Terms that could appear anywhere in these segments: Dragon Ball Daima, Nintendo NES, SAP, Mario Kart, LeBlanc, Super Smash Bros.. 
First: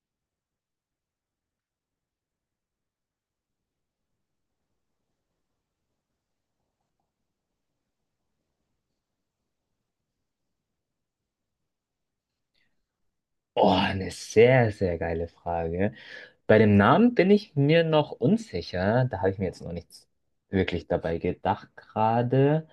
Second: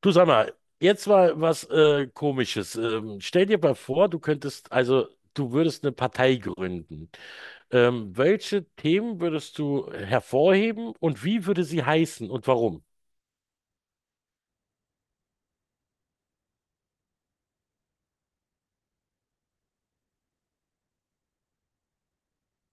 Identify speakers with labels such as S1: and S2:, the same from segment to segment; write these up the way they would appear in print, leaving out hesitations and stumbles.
S1: Du sag mal, jetzt mal was Komisches. Stell dir mal vor, du könntest, also du würdest eine Partei gründen. Welche Themen würdest du hervorheben und wie würde sie heißen und warum?
S2: Oh, eine sehr, sehr geile Frage. Bei dem Namen bin ich mir noch unsicher. Da habe ich mir jetzt noch nichts wirklich dabei gedacht gerade.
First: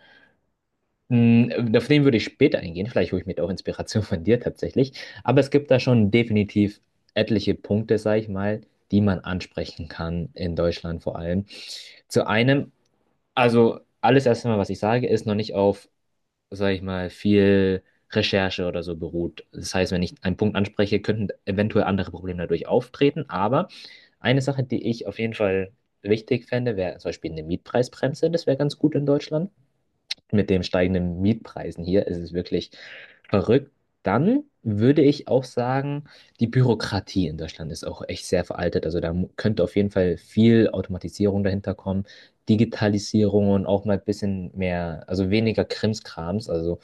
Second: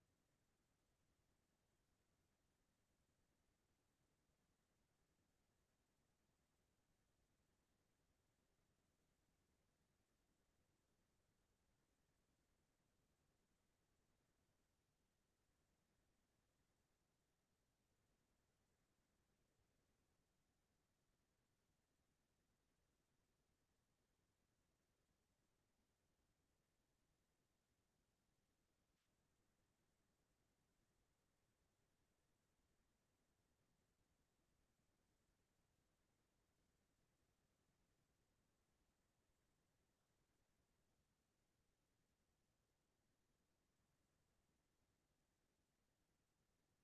S2: Auf den würde ich später eingehen. Vielleicht hole ich mir auch Inspiration von dir tatsächlich. Aber es gibt da schon definitiv etliche Punkte, sag ich mal, die man ansprechen kann, in Deutschland vor allem. Zu einem, also alles erstmal, was ich sage, ist noch nicht auf, sage ich mal, viel Recherche oder so beruht. Das heißt, wenn ich einen Punkt anspreche, könnten eventuell andere Probleme dadurch auftreten. Aber eine Sache, die ich auf jeden Fall wichtig fände, wäre zum Beispiel eine Mietpreisbremse. Das wäre ganz gut in Deutschland, mit den steigenden Mietpreisen hier ist es wirklich verrückt. Dann würde ich auch sagen, die Bürokratie in Deutschland ist auch echt sehr veraltet. Also da könnte auf jeden Fall viel Automatisierung dahinter kommen, Digitalisierung und auch mal ein bisschen mehr, also weniger Krimskrams, also,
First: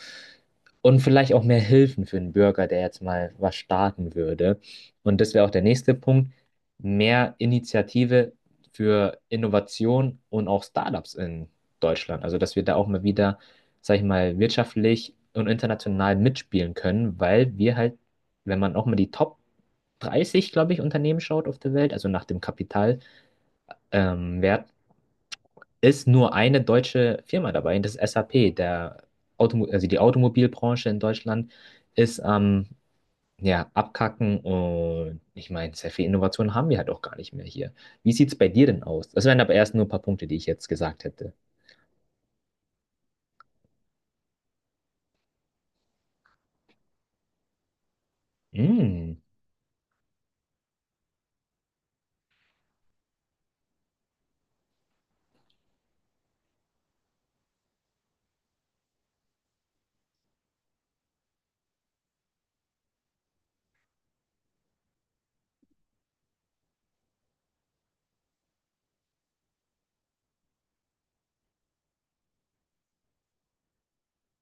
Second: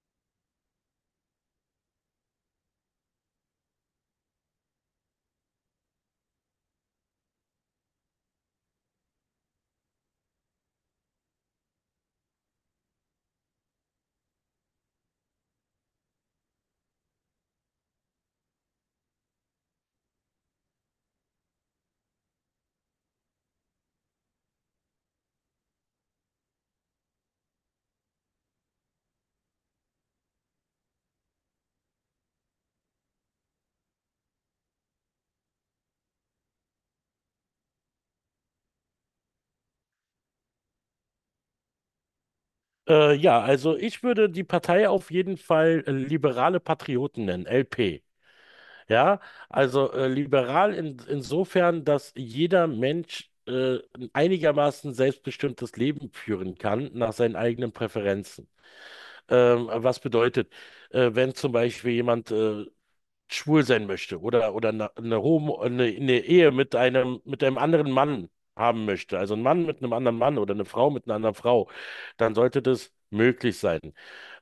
S2: und vielleicht auch mehr Hilfen für den Bürger, der jetzt mal was starten würde. Und das wäre auch der nächste Punkt: mehr Initiative für Innovation und auch Startups in Deutschland. Also dass wir da auch mal wieder, sag ich mal, wirtschaftlich und international mitspielen können, weil wir halt, wenn man auch mal die Top 30, glaube ich, Unternehmen schaut auf der Welt, also nach dem Kapitalwert, Wert, ist nur eine deutsche Firma dabei, das ist SAP. Der Automo also die Automobilbranche in Deutschland ist am, ja, Abkacken, und ich meine, sehr viel Innovation haben wir halt auch gar nicht mehr hier. Wie sieht es bei dir denn aus? Das wären aber erst nur ein paar Punkte, die ich jetzt gesagt hätte.
S1: Ja, also ich würde die Partei auf jeden Fall Liberale Patrioten nennen, LP. Ja,
S2: Mm,
S1: also liberal insofern, dass jeder Mensch ein einigermaßen selbstbestimmtes Leben führen kann nach seinen eigenen Präferenzen. Was bedeutet, wenn zum Beispiel jemand schwul sein möchte oder eine Ehe mit mit einem anderen Mann haben möchte, also ein Mann mit einem anderen Mann oder eine Frau mit einer anderen Frau, dann sollte das möglich sein.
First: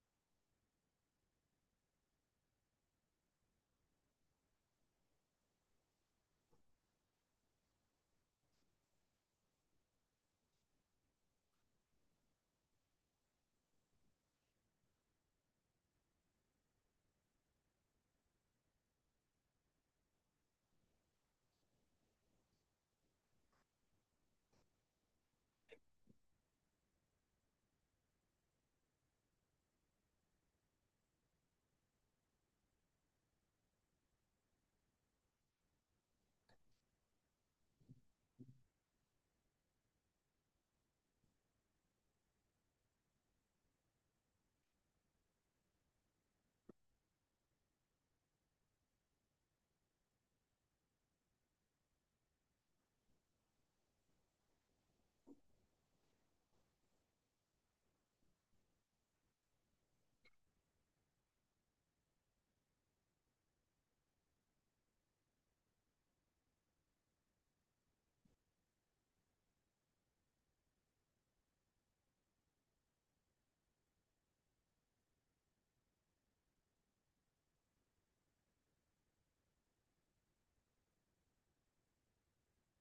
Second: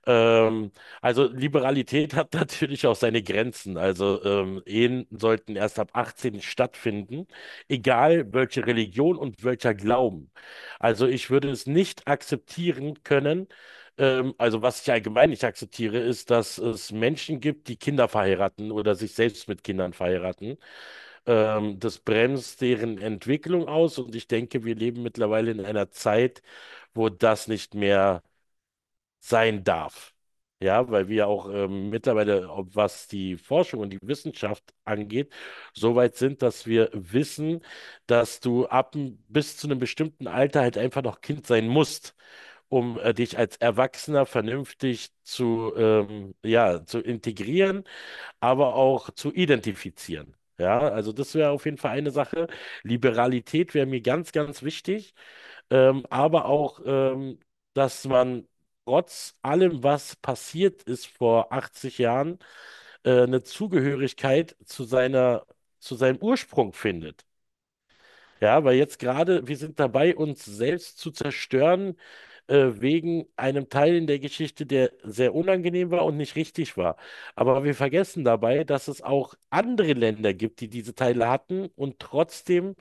S1: Ähm, also Liberalität hat natürlich auch seine Grenzen. Also Ehen sollten erst ab 18 stattfinden, egal welche Religion und welcher Glauben. Also ich würde es nicht akzeptieren können. Also was ich allgemein nicht akzeptiere, ist, dass es Menschen gibt, die Kinder verheiraten oder sich selbst mit Kindern verheiraten. Das bremst deren Entwicklung aus und ich denke, wir leben mittlerweile in einer Zeit, wo das nicht mehr sein darf. Ja, weil wir auch mittlerweile, ob was die Forschung und die Wissenschaft angeht, so weit sind, dass wir wissen, dass du ab bis zu einem bestimmten Alter halt einfach noch Kind sein musst, um dich als Erwachsener vernünftig zu integrieren, aber auch zu identifizieren. Ja, also das wäre auf jeden Fall eine Sache. Liberalität wäre mir ganz wichtig aber auch, dass man trotz allem, was passiert ist vor 80 Jahren, eine Zugehörigkeit zu zu seinem Ursprung findet. Ja, weil jetzt gerade, wir sind dabei, uns selbst zu zerstören, wegen einem Teil in der Geschichte, der sehr unangenehm war und nicht richtig war. Aber wir vergessen dabei, dass es auch andere Länder gibt, die diese Teile hatten und trotzdem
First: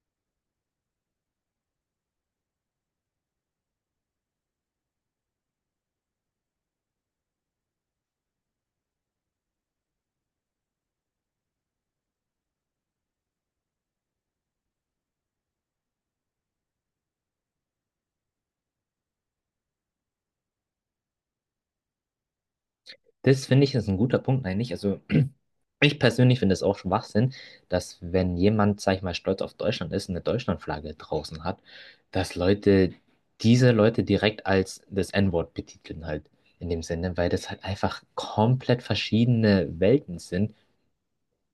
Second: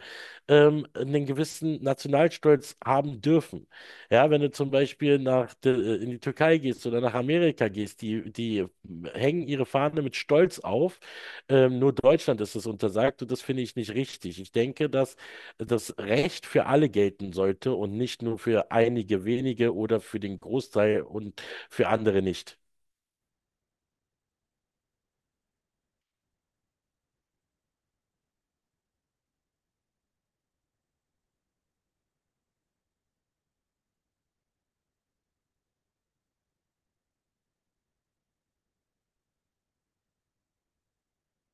S1: einen gewissen Nationalstolz haben dürfen. Ja, wenn du zum Beispiel in die Türkei gehst oder nach Amerika gehst, die hängen ihre Fahne mit Stolz auf. Nur Deutschland ist es untersagt und das finde ich nicht richtig. Ich denke, dass das Recht für alle gelten sollte und nicht nur für einige wenige oder für den Großteil und für andere nicht.
S2: das finde ich ist ein guter Punkt eigentlich. Also ich persönlich finde es auch Schwachsinn, dass, wenn jemand, sag ich mal, stolz auf Deutschland ist und eine Deutschlandflagge draußen hat, dass Leute diese Leute direkt als das N-Wort betiteln halt, in dem Sinne, weil das halt einfach komplett verschiedene Welten sind.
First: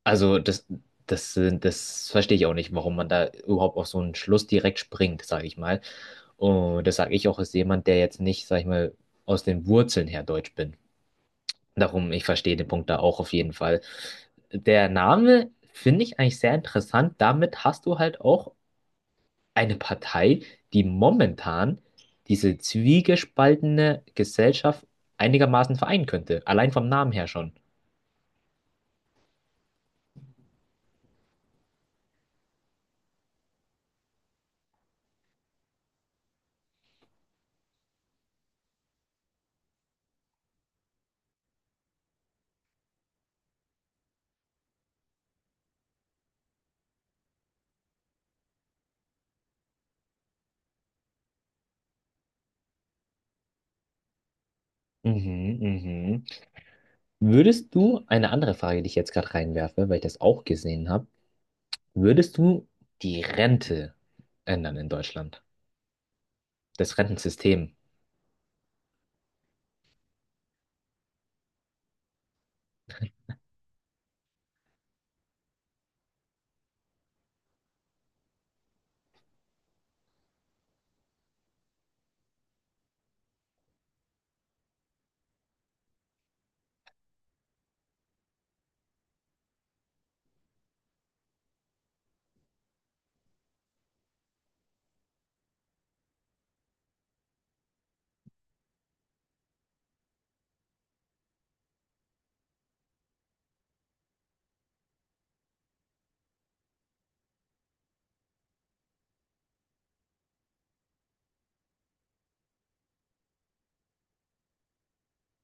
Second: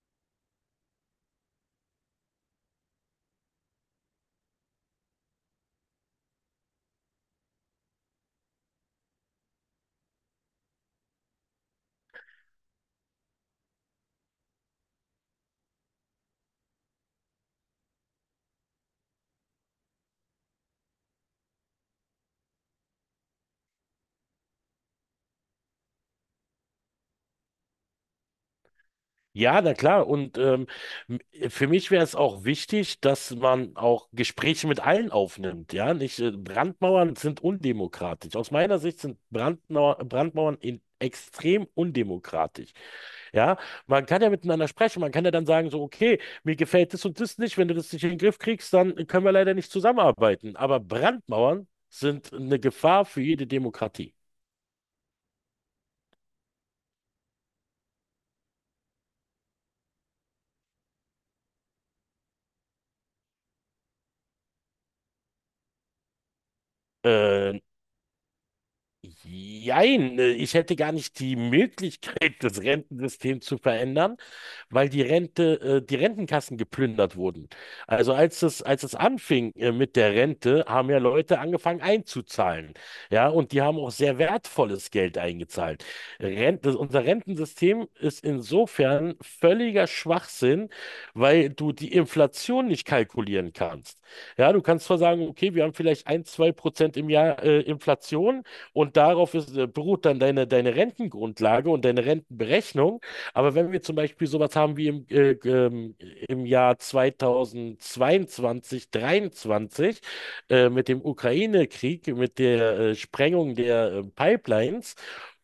S2: Also das verstehe ich auch nicht, warum man da überhaupt auf so einen Schluss direkt springt, sage ich mal. Und das sage ich auch als jemand, der jetzt nicht, sag ich mal, aus den Wurzeln her deutsch bin. Darum, ich verstehe den Punkt da auch auf jeden Fall. Der Name finde ich eigentlich sehr interessant. Damit hast du halt auch eine Partei, die momentan diese zwiegespaltene Gesellschaft einigermaßen vereinen könnte. Allein vom Namen her schon.
S1: Ja, na klar. Und für mich wäre es auch wichtig, dass man auch Gespräche mit allen aufnimmt. Ja, nicht Brandmauern sind undemokratisch. Aus meiner Sicht sind Brandmauern in extrem undemokratisch. Ja, man kann ja miteinander sprechen. Man kann ja dann sagen so, okay, mir gefällt das und das nicht. Wenn du das nicht in den Griff kriegst, dann können wir leider nicht zusammenarbeiten. Aber Brandmauern sind eine Gefahr für jede Demokratie.
S2: Mhm, mhm. Würdest du, eine andere Frage, die ich jetzt gerade reinwerfe, weil ich das auch gesehen habe, würdest du die Rente ändern in Deutschland? Das
S1: Äh,
S2: Rentensystem?
S1: Jein, ich hätte gar nicht die Möglichkeit, das Rentensystem zu verändern, weil die die Rentenkassen geplündert wurden. Also als es anfing, mit der Rente, haben ja Leute angefangen einzuzahlen. Ja, und die haben auch sehr wertvolles Geld eingezahlt. Rente, unser Rentensystem ist insofern völliger Schwachsinn, weil du die Inflation nicht kalkulieren kannst. Ja, du kannst zwar sagen, okay, wir haben vielleicht 1, 2% im Jahr, Inflation. Und darauf beruht dann deine Rentengrundlage und deine Rentenberechnung. Aber wenn wir zum Beispiel sowas haben wie im Jahr 2022, 23 mit dem Ukraine-Krieg, mit der Sprengung der Pipelines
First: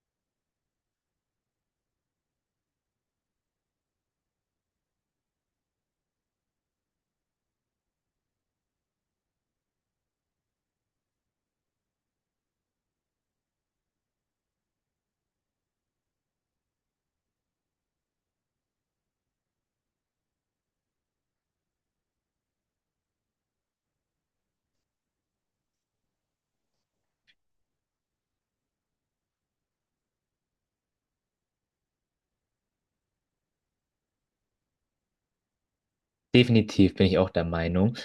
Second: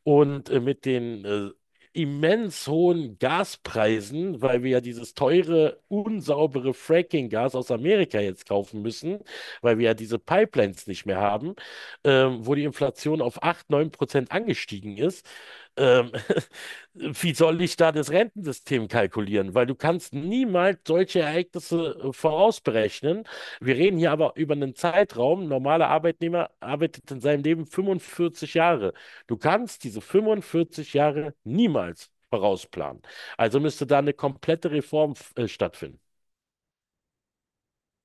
S1: und mit den immens hohen Gaspreisen, weil wir ja dieses teure, unsaubere Fracking-Gas aus Amerika jetzt kaufen müssen, weil wir ja diese Pipelines nicht mehr haben, wo die Inflation auf 8, 9% angestiegen ist. Ähm, Wie soll ich da das Rentensystem kalkulieren? Weil du kannst niemals solche Ereignisse vorausberechnen. Wir reden hier aber über einen Zeitraum. Ein normaler Arbeitnehmer arbeitet in seinem Leben 45 Jahre. Du kannst diese 45 Jahre niemals vorausplanen. Also müsste da eine komplette Reform stattfinden.
S2: Definitiv bin ich auch der Meinung.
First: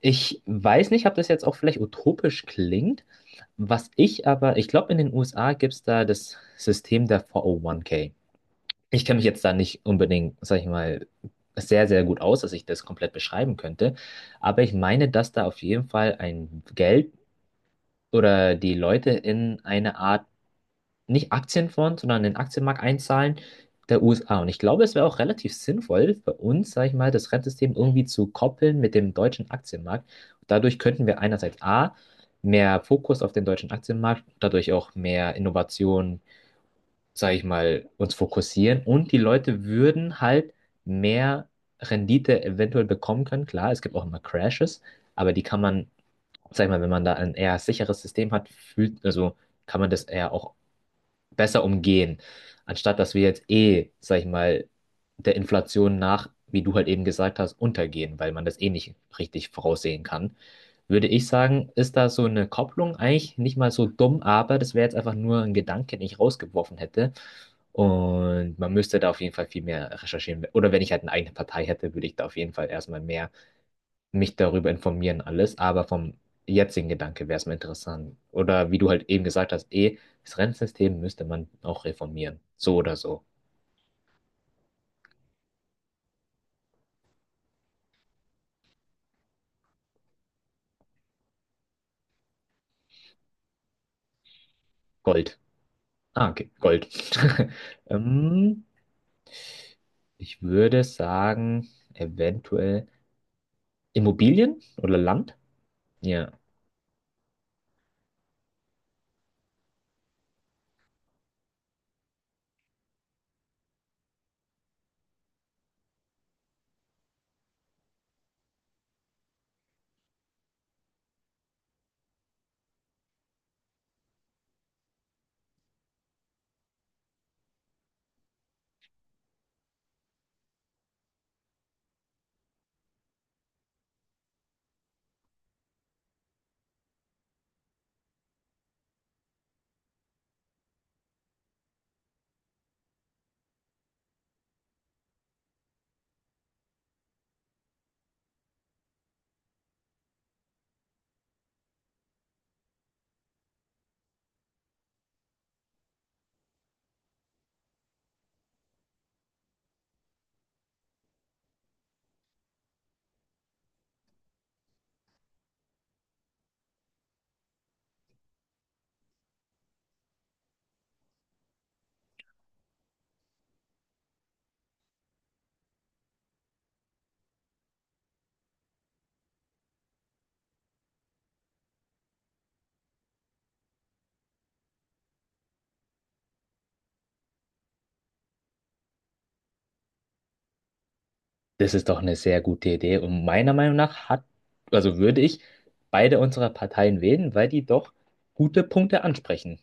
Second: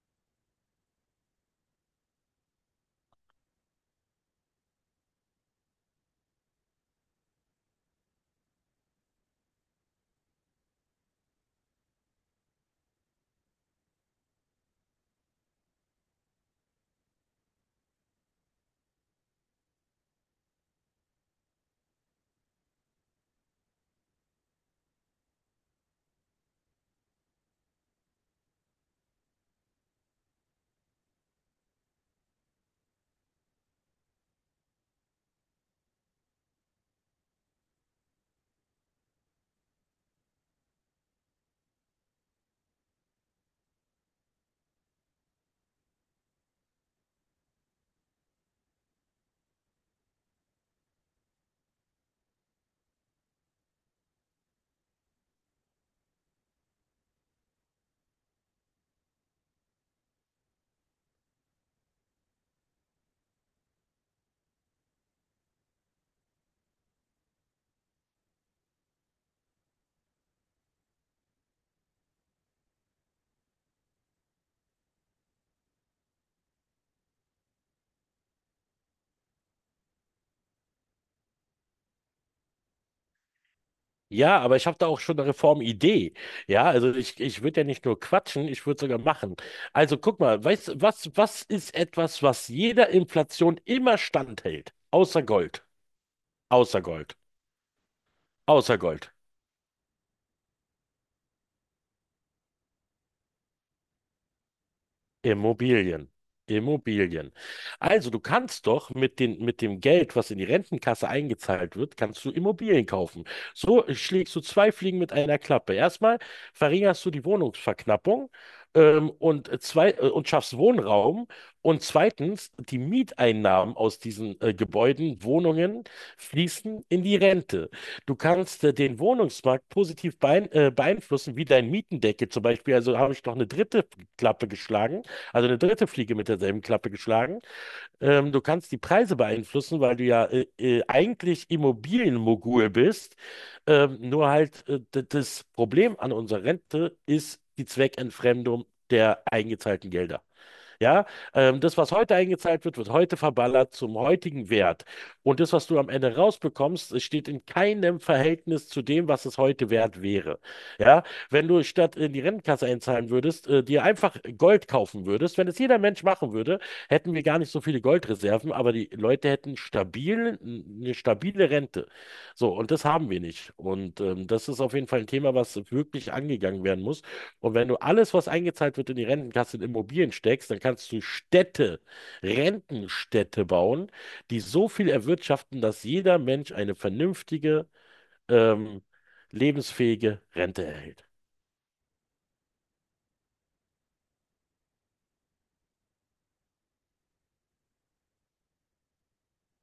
S2: Ich weiß nicht, ob das jetzt auch vielleicht utopisch klingt. Was ich aber, ich glaube, in den USA gibt es da, das System der 401k. Ich kenne mich jetzt da nicht unbedingt, sag ich mal, sehr, sehr gut aus, dass ich das komplett beschreiben könnte. Aber ich meine, dass da auf jeden Fall ein Geld oder die Leute in eine Art, nicht Aktienfonds, sondern in den Aktienmarkt einzahlen, der USA. Und ich glaube, es wäre auch relativ sinnvoll für uns, sage ich mal, das Rentensystem irgendwie zu koppeln mit dem deutschen Aktienmarkt. Dadurch könnten wir einerseits A, mehr Fokus auf den deutschen Aktienmarkt, dadurch auch mehr Innovation, sage ich mal, uns fokussieren, und die Leute würden halt mehr Rendite eventuell bekommen können. Klar, es gibt auch immer Crashes, aber die kann man, sag ich mal, wenn man da ein eher sicheres System hat, fühlt, also kann man das eher auch besser umgehen, anstatt dass wir jetzt, eh, sag ich mal, der Inflation nach, wie du halt eben gesagt hast, untergehen. Weil man das eh nicht richtig voraussehen kann, würde ich sagen, ist da so eine Kopplung eigentlich nicht mal so dumm, aber das wäre jetzt einfach nur ein Gedanke, den ich rausgeworfen hätte. Und man müsste da auf jeden Fall viel mehr recherchieren. Oder wenn ich halt eine eigene Partei hätte, würde ich da auf jeden Fall erstmal mehr mich darüber informieren, alles, aber vom jetzigen Gedanke wäre es mir interessant. Oder wie du halt eben gesagt hast, eh, das Rentensystem müsste man auch reformieren. So oder so.
S1: Ja, aber ich habe da auch schon eine Reformidee. Ja, also ich würde ja nicht nur quatschen, ich würde sogar machen. Also guck mal, weißt, du, was ist etwas, was jeder Inflation immer standhält? Außer
S2: Gold.
S1: Gold,
S2: Ah, okay,
S1: außer
S2: Gold.
S1: Gold,
S2: ähm,
S1: außer Gold.
S2: ich würde sagen, eventuell Immobilien oder Land.
S1: Immobilien.
S2: Ja,
S1: Immobilien. Also du kannst doch mit mit dem Geld, was in die Rentenkasse eingezahlt wird, kannst du Immobilien kaufen. So schlägst du zwei Fliegen mit einer Klappe. Erstmal verringerst du die Wohnungsverknappung und, zwei, und schaffst Wohnraum. Und zweitens, die Mieteinnahmen aus diesen Gebäuden, Wohnungen, fließen in die Rente. Du kannst den Wohnungsmarkt positiv beeinflussen, wie dein Mietendeckel zum Beispiel. Also habe ich noch eine dritte Klappe geschlagen, also eine dritte Fliege mit derselben Klappe geschlagen. Du kannst die Preise beeinflussen, weil du ja eigentlich Immobilienmogul bist. Nur halt das Problem an unserer Rente ist die Zweckentfremdung der eingezahlten Gelder. Ja, das, was heute eingezahlt wird, wird heute verballert zum heutigen Wert. Und das, was du am Ende rausbekommst, es steht in keinem Verhältnis zu dem, was es heute wert wäre. Ja, wenn du statt in die Rentenkasse einzahlen würdest, dir einfach Gold kaufen würdest, wenn es jeder Mensch machen würde, hätten wir gar nicht so viele Goldreserven, aber die Leute eine stabile Rente. So, und das haben wir nicht. Und das ist auf jeden Fall ein Thema, was wirklich angegangen werden muss. Und wenn du alles, was eingezahlt wird in die Rentenkasse, in Immobilien steckst, dann kannst du Rentenstädte bauen, die so viel erwirtschaften, dass jeder Mensch eine vernünftige, ähm, lebensfähige Rente erhält.
S2: das ist doch eine sehr gute Idee. Und meiner Meinung nach hat, also, würde ich beide unserer Parteien wählen, weil die doch gute Punkte ansprechen.